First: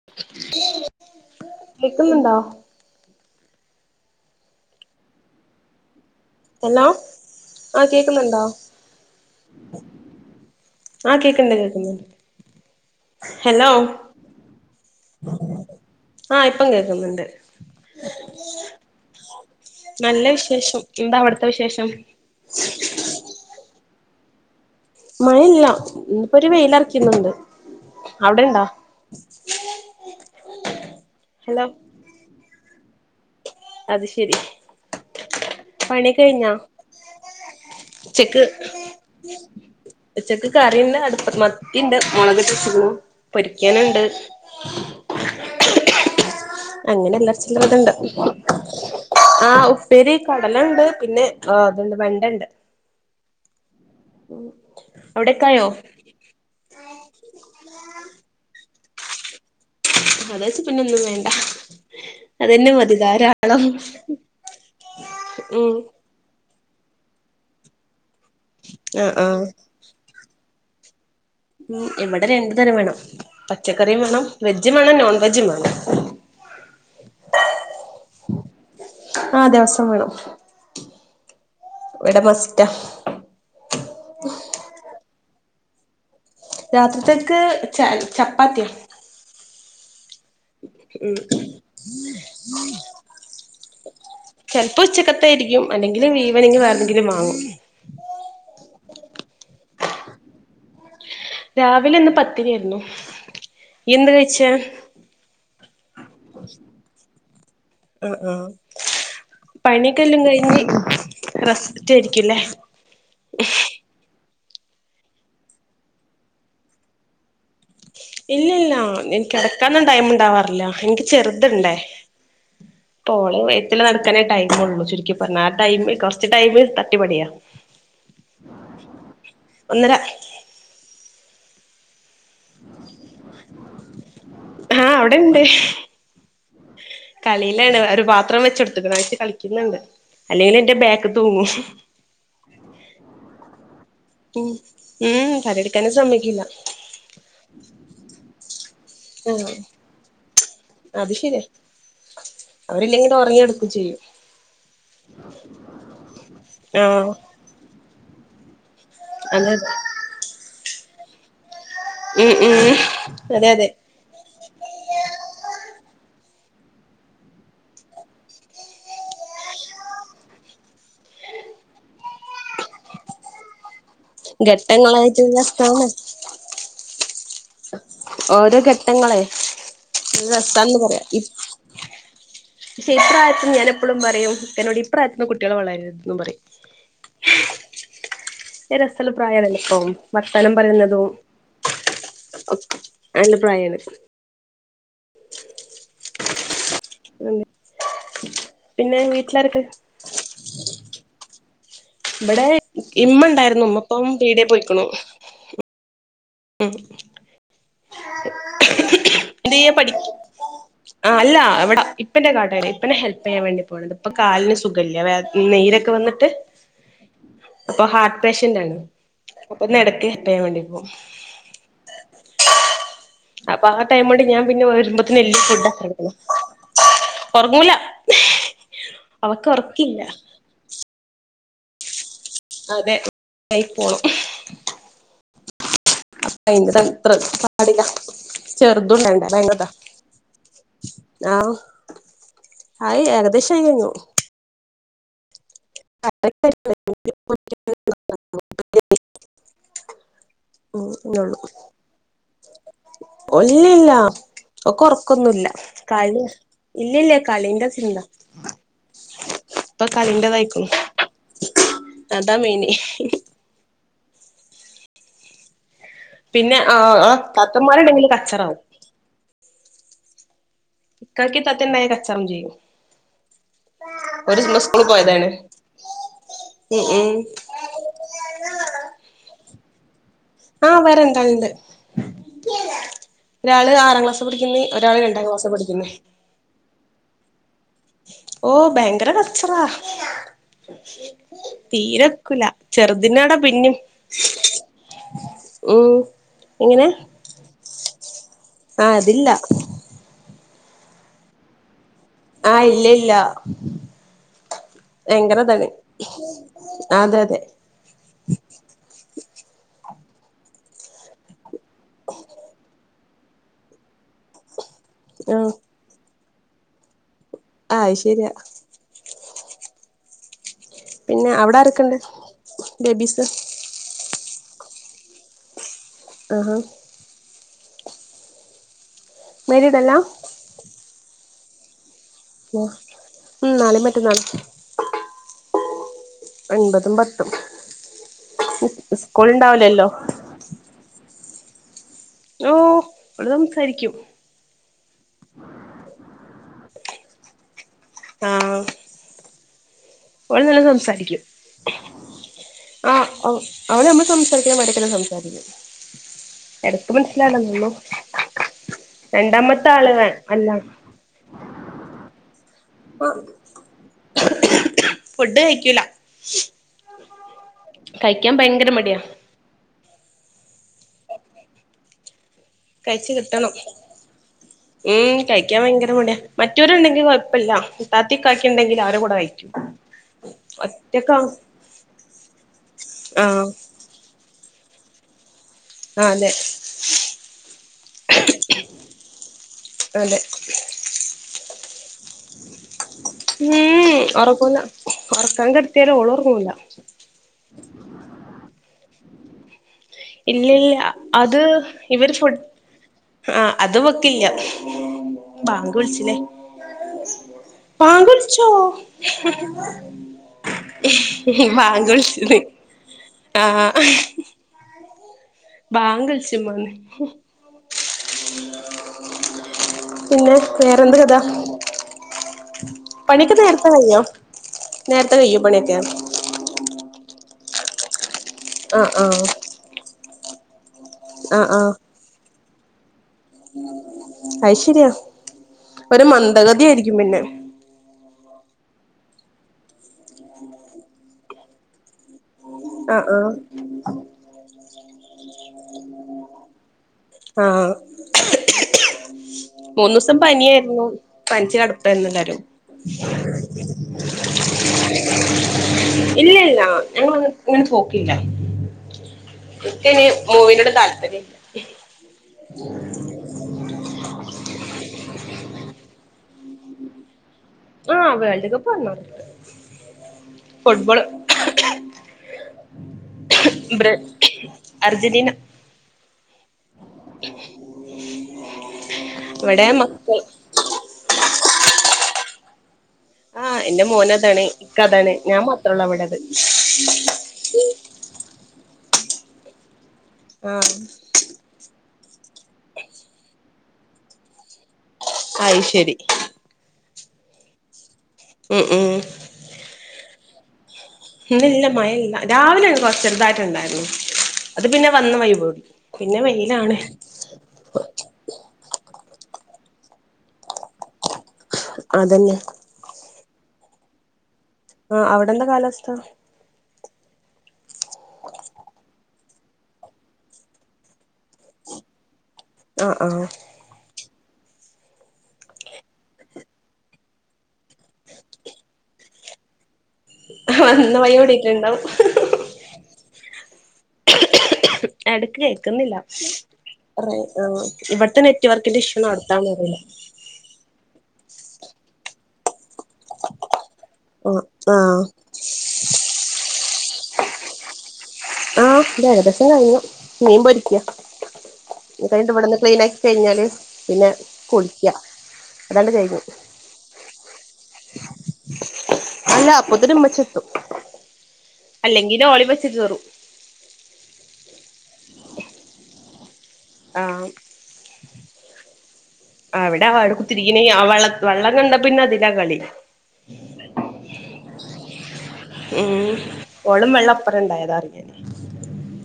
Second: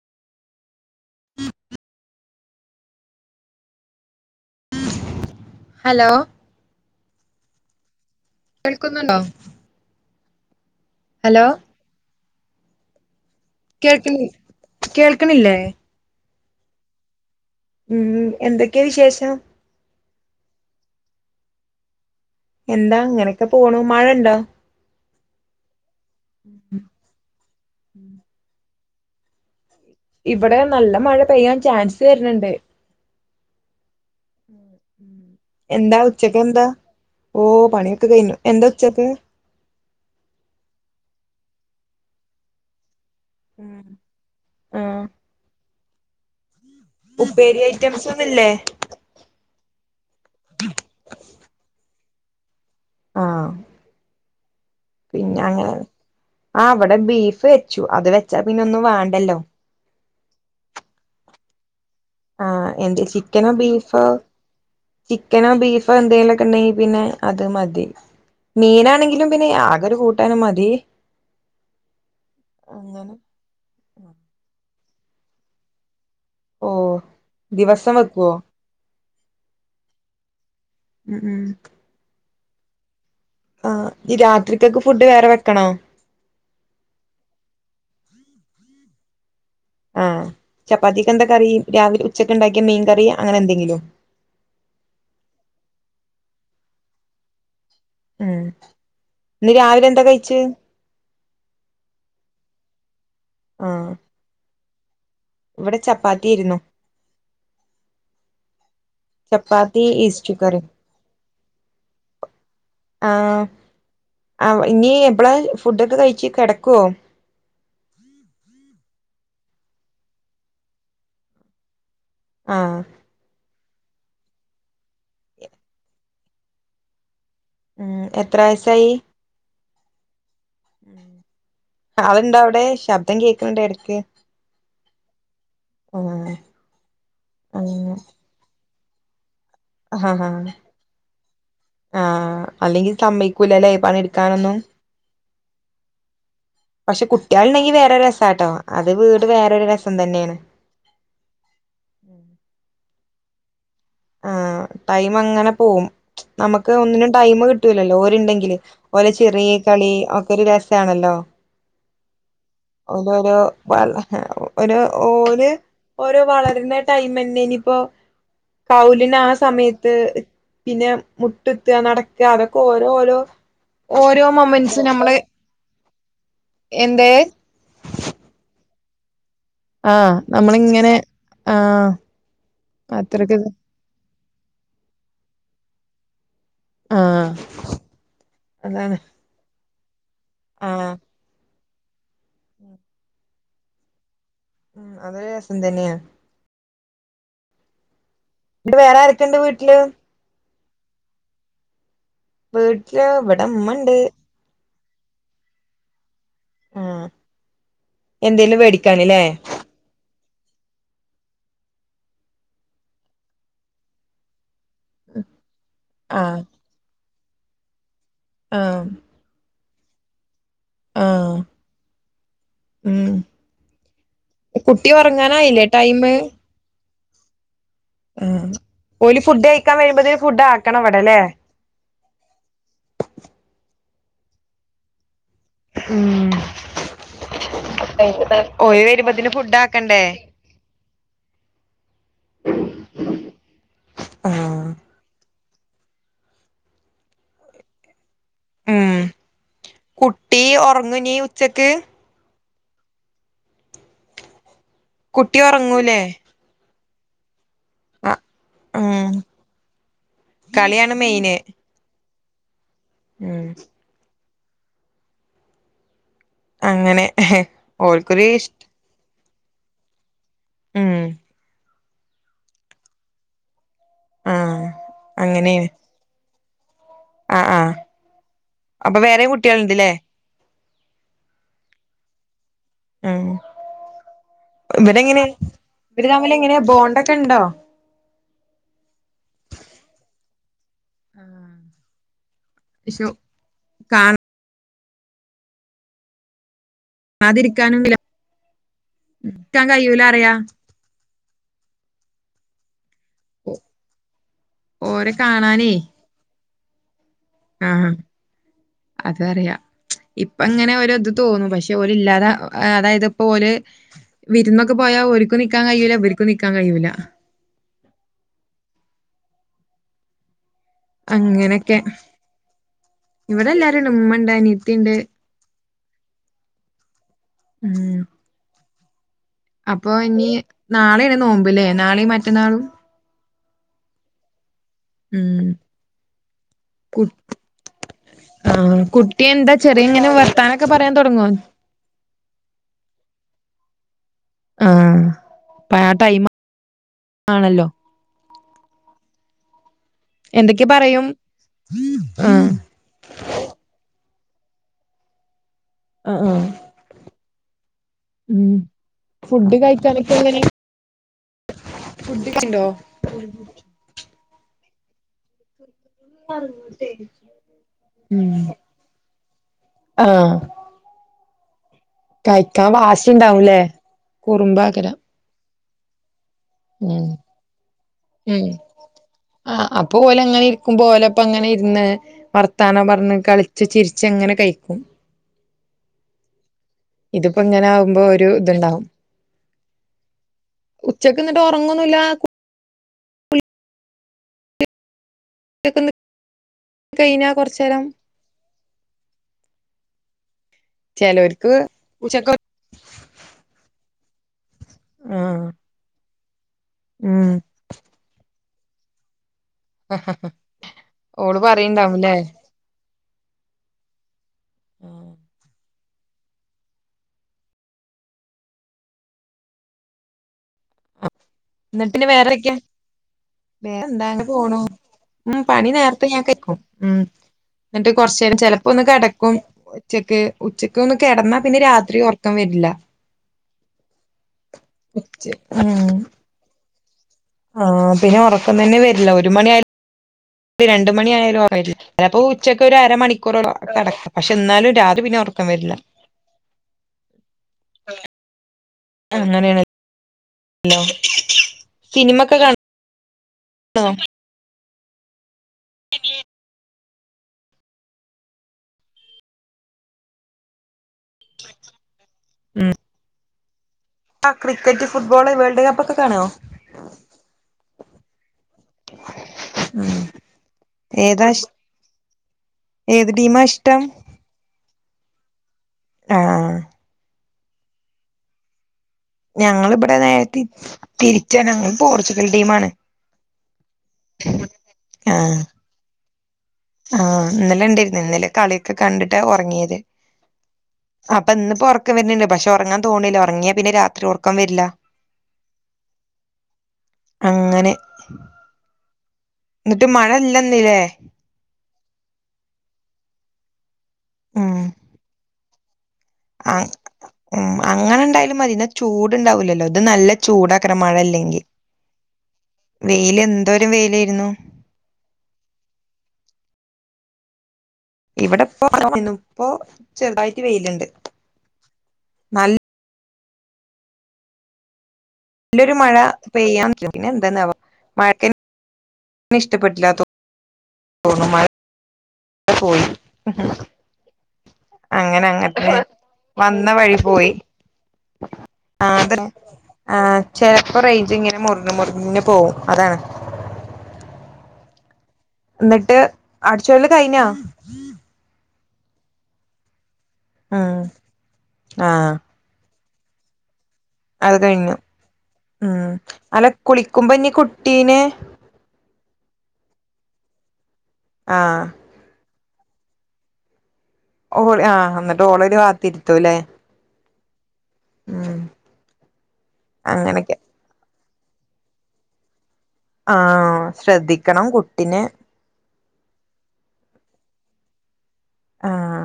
[unintelligible] Hello hello ആഹ് കേക്കുന്നുണ്ടോ കേൾക്കുന്നുണ്ടോ? ആഹ് ഹലോ കേക്ക്ണ്ട് കേക്കുന്നുണ്ട് ഹലോ കേൾക്കണി കേൾക്കണില്ലേ ആഹ് ഇപ്പം കേക്കുന്നുണ്ട് ഉം എന്തൊക്കെയാ വിശേഷം? നല്ല വിശേഷം എന്താ അവടത്തെ വിശേഷം എന്താ അങ്ങനൊക്കെ പോണു മഴ ഇണ്ടാ? മഴ ഇല്ല ഇന്നപ്പോരു വെയിലറക്കിന്നുണ്ട് അവടെ ഇണ്ടാ? ഇവടെ നല്ല മഴ പെയ്യാൻ ഹലോ ചാൻസ് വരണ് ണ്ട് അത് ശെരി എന്താ ഉച്ചക്ക് എന്താ ഓഹ് പണിയൊക്കെ കഴിഞ്ഞു ഉച്ചക്ക് എന്താ ഉച്ചക്ക് ഉച്ചക്ക് കറിണ്ട് അടുപ്പ മത്തിണ്ട് മുളക്കിട്ട് വെച്ചക്കിണു പൊരിക്കാനുണ്ട് ആഹ് അങ്ങനെ അല്ലറ ഉപ്പേരി ചില്ലറ ഇത്ണ്ട് ഐറ്റംസ് ഒന്നുംല്ലേ ആഹ് ഉപ്പേരി കടലണ്ട് പിന്നെ അതുണ്ട് വെണ്ടണ്ട് ആഹ് ഉം പിന്നെ അവടെക്കായോ? അങ്ങനെ ആഹ് വടെ ബീഫ് വെച്ചു അത് വെച്ചാ പിന്നെ ഒന്നും വേണ്ടല്ലോ അത് വെച്ച പിന്ന ഒന്നും വേണ്ട അതന്നെ ആഹ് മതി എന്ത് ചിക്കനോ ധാരാളം ബീഫോ ചിക്കനോ ഉം ബീഫോ എന്തെലു ക്കെണ്ടങ്കി പിന്നെ അത് മതി ആഹ് മീനാണെങ്കിലും ആഹ് പിന്നെ ആകോരു കൂട്ടാനും മതി. ഉം ഇവടെ രണ്ടു തരം വേണം അങ്ങനെ പച്ചക്കറിയും വേണം വെജും വേണം നോൺ വെജും വേണം. ഓഹ് ദിവസം വെക്കുവോ? ആഹ് ദിവസം വേണം. ഉം ഉം ഇവടെ മസ്സ്‌റ്റാ. ആഹ് ഈ രാത്രിതെക്ക് ഫുഡ് വേറെ വെക്കണോ? രാത്രിത്തേക്ക് ച ചപ്പാത്തിയാ ആഹ് ചപ്പാത്തിക്ക് എന്താ കറി? രാവിലെ ഉച്ചക്ക് ഉണ്ടാക്കിയ മീൻ കറി അങ്ങനെ എന്തെങ്കിലും. ചെൽപ്പോ ഉച്ചക്കത്ത ആരിക്കും അല്ലെങ്കിലും ഇവനിഗ് വേറെന്തെങ്കിലും വാങ്ങും. ഉം ഇന്ന് രാവിലെ എന്താ കഴിച്ചേ? രാവിലെ ഇന്ന് പത്തിരിയാരുന്നു. ഇയെന്താ കഴിച്ചേ? ഇവടെ ചപ്പാത്തി ആരുന്നു. ആഹ് ആഹ് ചപ്പാത്തി പണിയ്ക്കെല്ലും ഈസ്റ്റു കറി കഴിഞ്ഞ് റസ്സ്റ്റാരിക്കുംല്ലേ? ആഹ് ഇനി എപ്പള ഫുഡൊക്കെ കഴിച്ച് കെടക്കുവോ? ഇല്ലില്ലില എനിക്ക് കെടക്കാനോന്നും ടൈമോണ്ടാക്കാറില്ല എനിക്ക് ചെറുത്ണ്ടേ. ആഹ് പ്പോളെ [unintelligible] നടക്കാനേ ടൈം ഒള്ളു ചുരുക്കി പറഞ്ഞ ആ ടൈമി കൊറച്ച് ടൈമ് തട്ടി പടിയാ ഉം എത്ര വയസായി? ഒന്നര ഉം ആളുണ്ടോ അവടെ ശബ്ദം കേക്കണ്ട് എടക്ക് ആഹ് ആഹ് കളിയിലണ് വേറൊരുപാത്രം വെച്ച് കൊടുത്തേക്കണ് കളിക്കുന്നുണ്ട് ആ ആ അല്ലെങ്കിൽ എന്റെ ബാക്ക് തൂങ്ങും. ആഹ് അല്ലെങ്കിൽ സമ്മയ്ക്കൂലല്ലേ ഉം പണിയെടുക്കാനൊന്നും ഉം തഴെല് നിക്കാൻ സമ്മയ്ക്കില്ല. പക്ഷെ കുട്ടികള്ഉണ്ടെങ്കിൽ വേറെ ഒരു രസാട്ടോ അത് വീട് ആഹ് വേറെരു രസം തന്നെയാണ്. അത് ശരി അവരില്ലെങ്കി ഉറങ്ങികെടുക്കയും ചെയ്യും. ആഹ് ടൈം അങ്ങനെ പോകും നമുക്ക് ആഹ് ഒന്നിനും ടൈം കി കിട്ടൂലല്ലോ ഓരോണ്ടെങ്കില് ഓലെ ചിരി അതെ അതെ കളി ഒക്കെ ഒരു രസാണല്ലോ ഉം ഉം അതൊരു അതെ അതെ വള ഒരു ഓര് ഓരോ വളരുന്ന ടൈം തന്നെ ഇനിപ്പോ. കൗലിന് ആഹ് സമയത്ത് പിന്നെ മുട്ട്കുത്തുക നടക്കുക അതൊക്കെ ഓരോ ഓരോ ഓരോ മൊമന്റസും നമ്മള് ഘട്ടങ്ങളായിട്ട് രസാണ് എന്തേ ഓരോ ഘട്ടങ്ങളെ ആഹ് രസാന്ന് നമ്മളിങ്ങനെ പറയാ ഇപ്പ്‌ ആഹ് ശേ അത്രക്ക് ഇപ്രായത്തി ഞാന എപ്പോഴും പറയും എന്നോടിപ്രായത്തിന്ന് കുട്ടികൾ വളരുതെന്ന് പറയും. ആഹ് അതാണ് രസഉള്ള പ്രായാണല്ലേ ഇപ്പോ വർത്താനം ആഹ് പറയുന്നതും അയിന്റെ പ്രായാണ്. ഉം അതൊരു രസം തന്നെയാ ഉം ന്നിട്ട് വേറെ പിന്നെ ആരൊക്കെണ്ട് വീട്ടിലാരൊക്കെ? വീട്ടില് ഇവിടെ ഇ വീട്ടില് ഇമ്മ ഇവിടെ ഇണ്ടായിരുന്നു. ഇമ്മ ഉമ്മണ്ട് ഇപ്പൊ പീടികെ പോയിക്കണു. ആഹ് എന്തെലും മേടിക്കാനില്ലേ പുതിയ പഠിക്ക് ആഹ് അല്ല എവിടെ ഇപ്പ്ന്റെ കാടെൽ ഇപ്പനെ ഹെൽപ് ചെയ്യാൻ വേണ്ടി പോണുണ്ട് അപ്പൊ കാലിന് സുഖില്ല്യ നീരൊക്കെ വന്നിട്ട് ആഹ് അപ്പൊ ഹാർ ഓപ്പറേഷന്റ ആന്ന് ആഹ് അപ്പൊന്ന്ടക്ക് കിട്ടിയമതി ആഹ് അപ്പൊ ആ ടൈം കൊണ്ട് ഞാൻ പിന്നെ കുട്ടി വരുമ്പതെന് എല്ലാ ഒറങ്ങാനായില്ലേ ഫുഡ് ആക്കെ ടൈമ് എടുക്കുന്നു ഉറങ്ങൂല ഉം ഓല് ഫുഡ് അവക്ക് കഴിക്കാൻ ഉറക്കില്ല വരുമ്പഴത്തേക്ക് ഫുഡ് ആക്കണം അവിടെ അല്ലേ അതെ ഐ പോണം ഉം അയിന്റെ തത്ര പാടിലാ ഓല് ചെറുതുംണ്ടൈയ്ണ്ടേ വരുമ്പത്തിന് ഫുഡ് ഭയങ്കര് താ ആക്കണ്ടേ ആഹ് ആയി ഏകദേശം ആയി കയ്ഞ്ഞു ആഹ് [unintelligible] [unintelligible] ഉം കുട്ടി ഒറങ്ങൊനീ ഉള്ളു ഉച്ചക്ക് ഒല്ലില്ല ഓക്ക് കുട്ടി ഒറക്കൊന്നുല്ല ഒറങ്ങൂലേ കള്യാ ഇല്ല്യല്ലാ കളിന്റെ ഇണ്ടാ ആഹ് ഉം ഇപ്പൊ കളിന്റെ തായിക്കുണു കളിയാണ് മെയിന് അതാ മൈയിന് മ് പിന്നെ ആഹ് അങ്ങനെ ഓളെ ഇതാത്തന്മാരുണ്ടെങ്കില് ഓൽക്കൊരു ഇഷ് കച്ചറാവും ഉം ഇക്കാക്കിം ഇത്താത്തിംണ്ടായ കച്ചറ ല്ലേനു ഒരു ന്ന് ആഹ് സ്കൂള് പോയതാണ് അങ്ങനെയാണ് ഉം ഉം ആഹ് ആഹ് അപ്പൊ വേറേം കുട്ട്യാള് ണ്ട്ല്ലേ ആഹ് വേറെ രണ്ടാല്ണ്ട് ഉം ഒരാള് ആറാം ക്ലാസ്സ് പഠിക്കുന്ന് ഒരാള് രണ്ടാം ക്ലാസ് പഠിക്കുന്നേ ഓലെങ്ങനെയാ ബോണ്ടൊക്കെ ഇണ്ടോ ഓഹ് ഭയങ്കര കച്ചറാ തീരെ ഒക്കൂല ശോ ചെറുതിനോടാ പിന്നിം ഉം എങ്ങനെ ആതിരിക്കാനും വില ആഹ് അതില്ല [inaudible] ഇക്കാൻ കയ്യൂലറയാ ആ ഇല്ല ഇല്ല ഓരെ ഭയങ്കര ഇതാണ് കാണാനേ അതെ അതെ ആഹ് അതറിയാ ഇപ്പൊങ്ങനെ ഒര് ഇത് തോന്നും പക്ഷേ ജോലില്ലാതെ അതായത് ഇപ്പോ ഓല് വിരുന്നൊക്കെ പോയാ ഓരുക്കും ആഹ് നിക്കാൻ കയ്യൂല ഇവര്ക്കും ക്കും നിക്കാൻ കയ്യൂല്ല അയ് ശെരിയാ പിന്നെ അവിടെ അങ്ങനെക്കെ ആരൊക്കെണ്ട് ബേബീസ് ഇവിടെ എല്ലാരുംണ്ട് ഇമ്മണ്ട് അനിയത്തി ഇണ്ട് ആഹാ ഉം മാരീഡ് അപ്പൊ അല്ല ഇനി നാളേണ് നോമ്പ് ല്ലേ നാളിം മറ്റ ഉം നാളിം മറ്റന്നാളും ഉം ഒൻപതും പത്തും ആ കുട്ടി സ്കൂൾ എന്താ ഉണ്ടാവൂലല്ലോ ചെറിയ ഇങ്ങനെ വർ ത്താനൊക്കെ പറയാൻ തൊടങ്ങോ ഓഹ് ഓള് സംസാരിക്കും ആഹ് അപ്പൊ ആ ടൈം ആണല്ലോ ഉം ഓള് നല്ലോം എന്തൊക്കെ പറയും സംസാരിക്കും ആഹ് ആ അവള് നമ്മള് സംസാരിക്കണ മാരിയൊക്കെ തന്നെ സംസാരിക്കും ആഹ് ആഹ് എടക്ക് മനസിലാവൂലന്നൊള്ളു ഉം ഫുഡ് രണ്ടാമത്തെ ആള് ആ അല്ലാ ഫുഡൈയ്ച്ച്ണ്ടോ ഫുഡ് കയ്ക്കൂല ഉം കയ്ക്കാൻ ഭയങ്കര മടിയാ ആഹ് കഴിക്കാൻ വാശി കയ്ച്ച് കിട്ടണം ഉണ്ടാവുംല്ലേ കുറുമ്പാക്കര ഉം കയ്ക്കാൻ ഭയങ്കര മടിയാ മറ്റോരുണ്ടെങ്കി ഉം കൊയപ്പല്ല ഇത്താത്തിം ഇക്കാക്കി ഉം ഇണ്ടെങ്കി ആരെ കൂടെ കയ്ക്കും ക്കുമ്പോലപ്പം അങ്ങനെ ഇരുന്ന് വർത്താനം പറഞ്ഞ് ആഹ് കളിച്ചു ചിരിച്ച് അങ്ങനെ കയിക്കും ആഹ് അതെ ഇതിപ്പോ ഇങ്ങനെ ആവ്മ്പോ ഒരു ഇതുണ്ടാവും അതെ ഉച്ചക്ക്ന്നിട്ട് ഉറങ്ങൊന്നുല്ലാ കു ഉം ഒറക്കുല്ല ഒറക്കാൻ കെടത്തിയാലും ഓളൊറങ്ങൂല കയിഞ്ഞാ കെറച്ചേരം ഇല്ലില്ല അത് ചെലോര്ക്ക് ഇവര് ഉച്ചക്ക് ഫുട് ആഹ് അത് ഇവെക്കില്ല ആഹ് ബാങ്ക് വിളിച്ചില്ലേ ഉം ബാങ്ക് വിൾച്ചോ ഓള് ബാങ്ക് പറയ്ണ്ടാവുംല്ലേ വിളിച്ചന്ന് ആഹ് ഉം ബാങ്ക്ളിച്ച മോന് പിന്നെ വേറെന്ത് കഥ? എന്നിട്ട് പിന്നെ വേറെക്കെ പണിയൊക്കെ നേരത്തെ കയിഞ്ഞോ വേറെന്താ നേരെത്തെ കയ്യോ പണിയൊക്കെ പ്പ ഞാ കേക്കും ഉം ഇന്നട്ട് കൊറച്ചേരം ചെലപ്പൊന്ന് ആഹ് ആഹ് കെടക്കും ഉച്ചക്ക് ഉച്ചക്കൊന്ന് കെടന്നാ ആഹ് പിന്നെ രാത്രി ഒറക്കം വെരില്ലാ അയ്ശെരിയാ ഉം ഒരു മന്ദഗതിയാരിക്കും പിന്നെ ആഹ് പിന്നെ ഒറക്കംതന്നെ വെരില്ലാ ഒരുമണിയാ മണി രണ്ട്മണിയായാലും [unintelligible] ചെലപ്പോ ഉച്ചയ്ക്ക് ഒരു ആഹ് ആഹ് അരമണിക്കൂറോളോ കെടക്കാ പക്ഷെ ഇന്നാലും രാത്രി പിന്നെ ഒറക്കം വെരില്ലാ ആഹ് അങ്ങനേണ് മൂന്നുസം പനിയായിരുന്നു പനിച്ച് സിനിമക്കെ കെടപ്പായിരുന്നെല്ലാരും കാണും ഇല്ല ഇല്ലാ ഞങ്ങളന്ന് ഇങ്ങനെ പോക്കില്ലാ ഇൻക്കയിന് മൂവിനോട് താല്പര്യല്ലാ ആഹ് ക്രിക്കറ്റ് ഫുട്ബോള് വേൾഡ് കപ്പൊക്കെ കാണുവോ? ആഹ് വേൾഡ്കപ്പ് കാണാറ്ണ്ട് ഉം ഏതാഷ് ഏത് ടീമാ ഇഷ്ട്ടം? ബ്ര അർജന്റീന ആഹ് ഇവിടെ ഞങ്ങളിബിടെ മക്കൾ നേരെ തിരി തിരിച്ചാ ഞങ്ങള് പോർച്ചുഗൽ ടീമാണ് ആഹ് ഇന്റെ മോനതാണ് ഇക്ക അതാണ് ആഹ് ഞാൻ മാത്രോള്ളൂ ഇവിടത് ആഹ് ഇന്നലെ ഇണ്ടേര്ന്ന് ഇന്നലെ കളിയൊക്കെ കണ്ടിട്ടാ ഒറങ്ങിയത് ആഹ് അപ്പൊ ഇന്നിപ്പോ ഒറക്കം വെര്ന്ന്ണ്ട് പക്ഷെ ഒറങ്ങാൻ തോൺല്ലാ ഒറങ്ങിയാ പിന്നെ രാത്രി ഒറക്കം വെരില്ലാ അയ്ശെരി അങ്ങനെ ഉം ഉം ഇന്നിട്ട് മഴ ഇല്ലന്നില്ലേ? ഇന്നില്ലാ മയ ഇല്ലാ രാവിലെ കൊറച്ചെറുതായിട്ടുണ്ടായിരുന്നു ഉം അത് പിന്നെ വന്ന വൈ പോയി പിന്നെ ആഹ് വെയിലാണ് ഉം അങ്ങനെ ഇണ്ടായാലുംമതി ഇന്നാ ചൂട്ണ്ടാവില്ലല്ലോ ഇത് നല്ല ചൂടാക്കാരം മഴ ഇല്ലെങ്കി അതന്നെ വെയില് എന്തൊരു വെയിലേയ്രുന്നു ആഹ് അവടെന്താ കാലാവസ്ഥ? ഇവിടെ ഇപ്പ [unintelligible] ഇപ്പോ ചെറുതായിട്ട് വെയില്ണ്ട് നൽ ആഹ് ആഹ്. നല്ലൊരു മഴ പെയ്യാൻ [unintelligible] പിന്നെ എന്താന്നാവോ മഴക്കെ ഇഷ്ട്ടപ്പെട്ടില്ലാതോ വന്ന വയി ഓടിട്ട്ണ്ടാവും അത് പോയി ഉം. എടക്ക് കേക്ക്ന്നില്ലാ. വന്ന വഴി ആ പോയി ഇവിട്ത്തെ നെറ്റ് വർക്കിന്റെ ഇഷ്യൂ അവ്ട്ത്താന്ന അറിയില്ല. ചെൽപ്പോ റേഞ്ച്ങ്ങനെ മുറിഞ് മുർഞ് പോവും അതാണ്. ഉം. ആഹ്. ന്നട്ട് അടിച്ചോരല് കയിഞ്ഞാ. ആഹ് ന്റെകദേശം കയിഞ്ഞു ഉം മീമ്പോര്ക്ക്യ ആഹ് കഴിഞ്ഞു ക്ലീൻ ആക്കി ചെയ്ഞ്ഞാല്. അത് കയിഞ്ഞു ഉം അതങ്ങട് കഴിഞ്ഞു അല്ല കുളിക്കുമ്പോനി കുട്ടീനെ അല്ലാ അപ്പോത്തിന് മ്മച്യേത്തും. ആഹ്. അല്ലെങ്കിലോളിവെച്ച് കേറും ഓ ആ ന്നിട്ട് ഓളോര് വാത്തിരുത്തും ല്ലെ ആഹ്. ഉം. അവിടെ അങ്ങനൊക്കെ അവിടെക്കുത്തിരിക്കണ ആ വ വെള്ളം കണ്ട പിന്നെ അതിലാ കളി. ആഹ് ശ്രദ്ധിക്കണം കുട്ടിനെ. ഉം ഓളും വെള്ളപ്പറം ഇണ്ടായതാ അറിഞത്‌. ആഹ്.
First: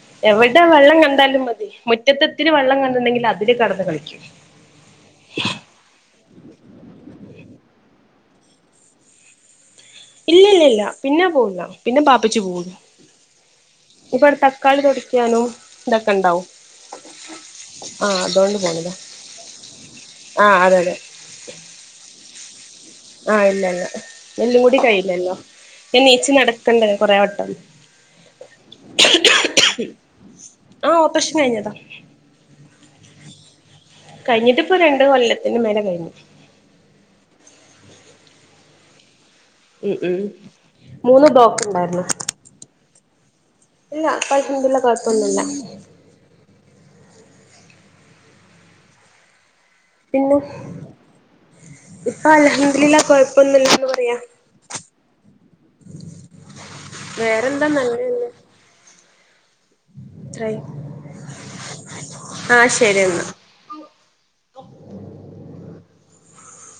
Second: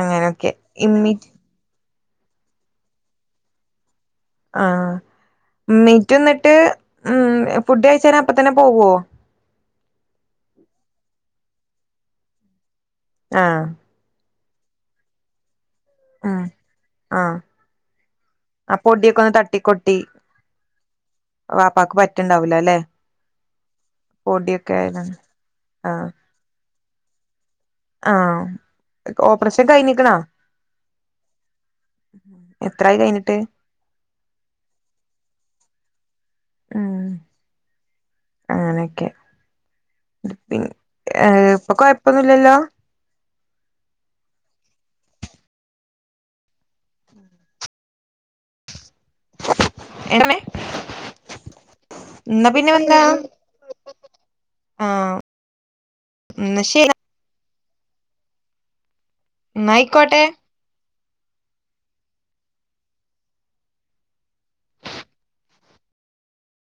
അങ്ങനൊക്കെ എവടെ ഇമ്മി വെള്ളക്കണ്ടാലും മതി മുറ്റത്ത്ത്തിരി വെള്ളം കണ്ടിണ്ടെങ്കിൽ അതില് കടന്ന് കളിക്കും. ആ മ്മീറ്റുന്നിട്ട് ഉ ഫുഡ് കഴിച്ച അപ്പ തന്നെ പോവോ. ഇല്ല്യല്ലല്ല പിന്നെ പോവുല്ല പിന്നെ ബാപ്പച്ചി പോള്ളൂ. ആഹ്. ഇപ്പവടെ തക്കാളി തൊടിക്യാനു ഇതൊക്കെണ്ടാവു. ഉം ആഹ് ആഹ് അതോണ്ട് ആ പോണില്ല പൊടിയൊക്കെ ഒന്ന് തട്ടിക്കൊട്ടി ആഹ് അതെയതെ. വാപ്പാക്ക് പറ്റണ്ടാവൂലല്ലേ. ആഹ് ലല്ല എല്ലുങ്ങൂടി ആയതാണ് കയ്യില്ലല്ലോ ഞാൻ ആഹ് നീച്ച് നടക്കണ്ടെ കൊറെേ വട്ടം. ആഹ് ഓപ്പറേഷൻ കൈഞ്ഞിക്ക്‌ണാ ആ ഓപ്പറേഷൻ കഴിഞ്ഞതാ എത്രായി കൈഞ്ഞിട്ട്. കഴിഞ്ഞിട്ടിപ്പോ രണ്ട് കൊല്ലത്തിന്റെ മേലെ കൈഞ്ഞ്. ആഹ് അങ്ങനൊക്കെ. ഉം ഉം പി ഏ മൂന്ന് ബ്ലോക്ക് പ്പോ കൊയപ്പോന്നൂല്ലല്ലോ. ല്ല കൊയപ്പോന്നുല്ല കൊഴപ്പോന്നുല്ല പിന്നെ. എന്നാ ഇപ്പൊ പിന്നെ എന്താ അൽഹംദുലില്ലാഹ് കൊയപ്പോന്നൂല്ലന്ന് പറയാ. ന്ന ശരി വേറെന്താ നല്ലത് ന്നായികോട്ടെ. ആഹ് ശെരിയെന്നാ.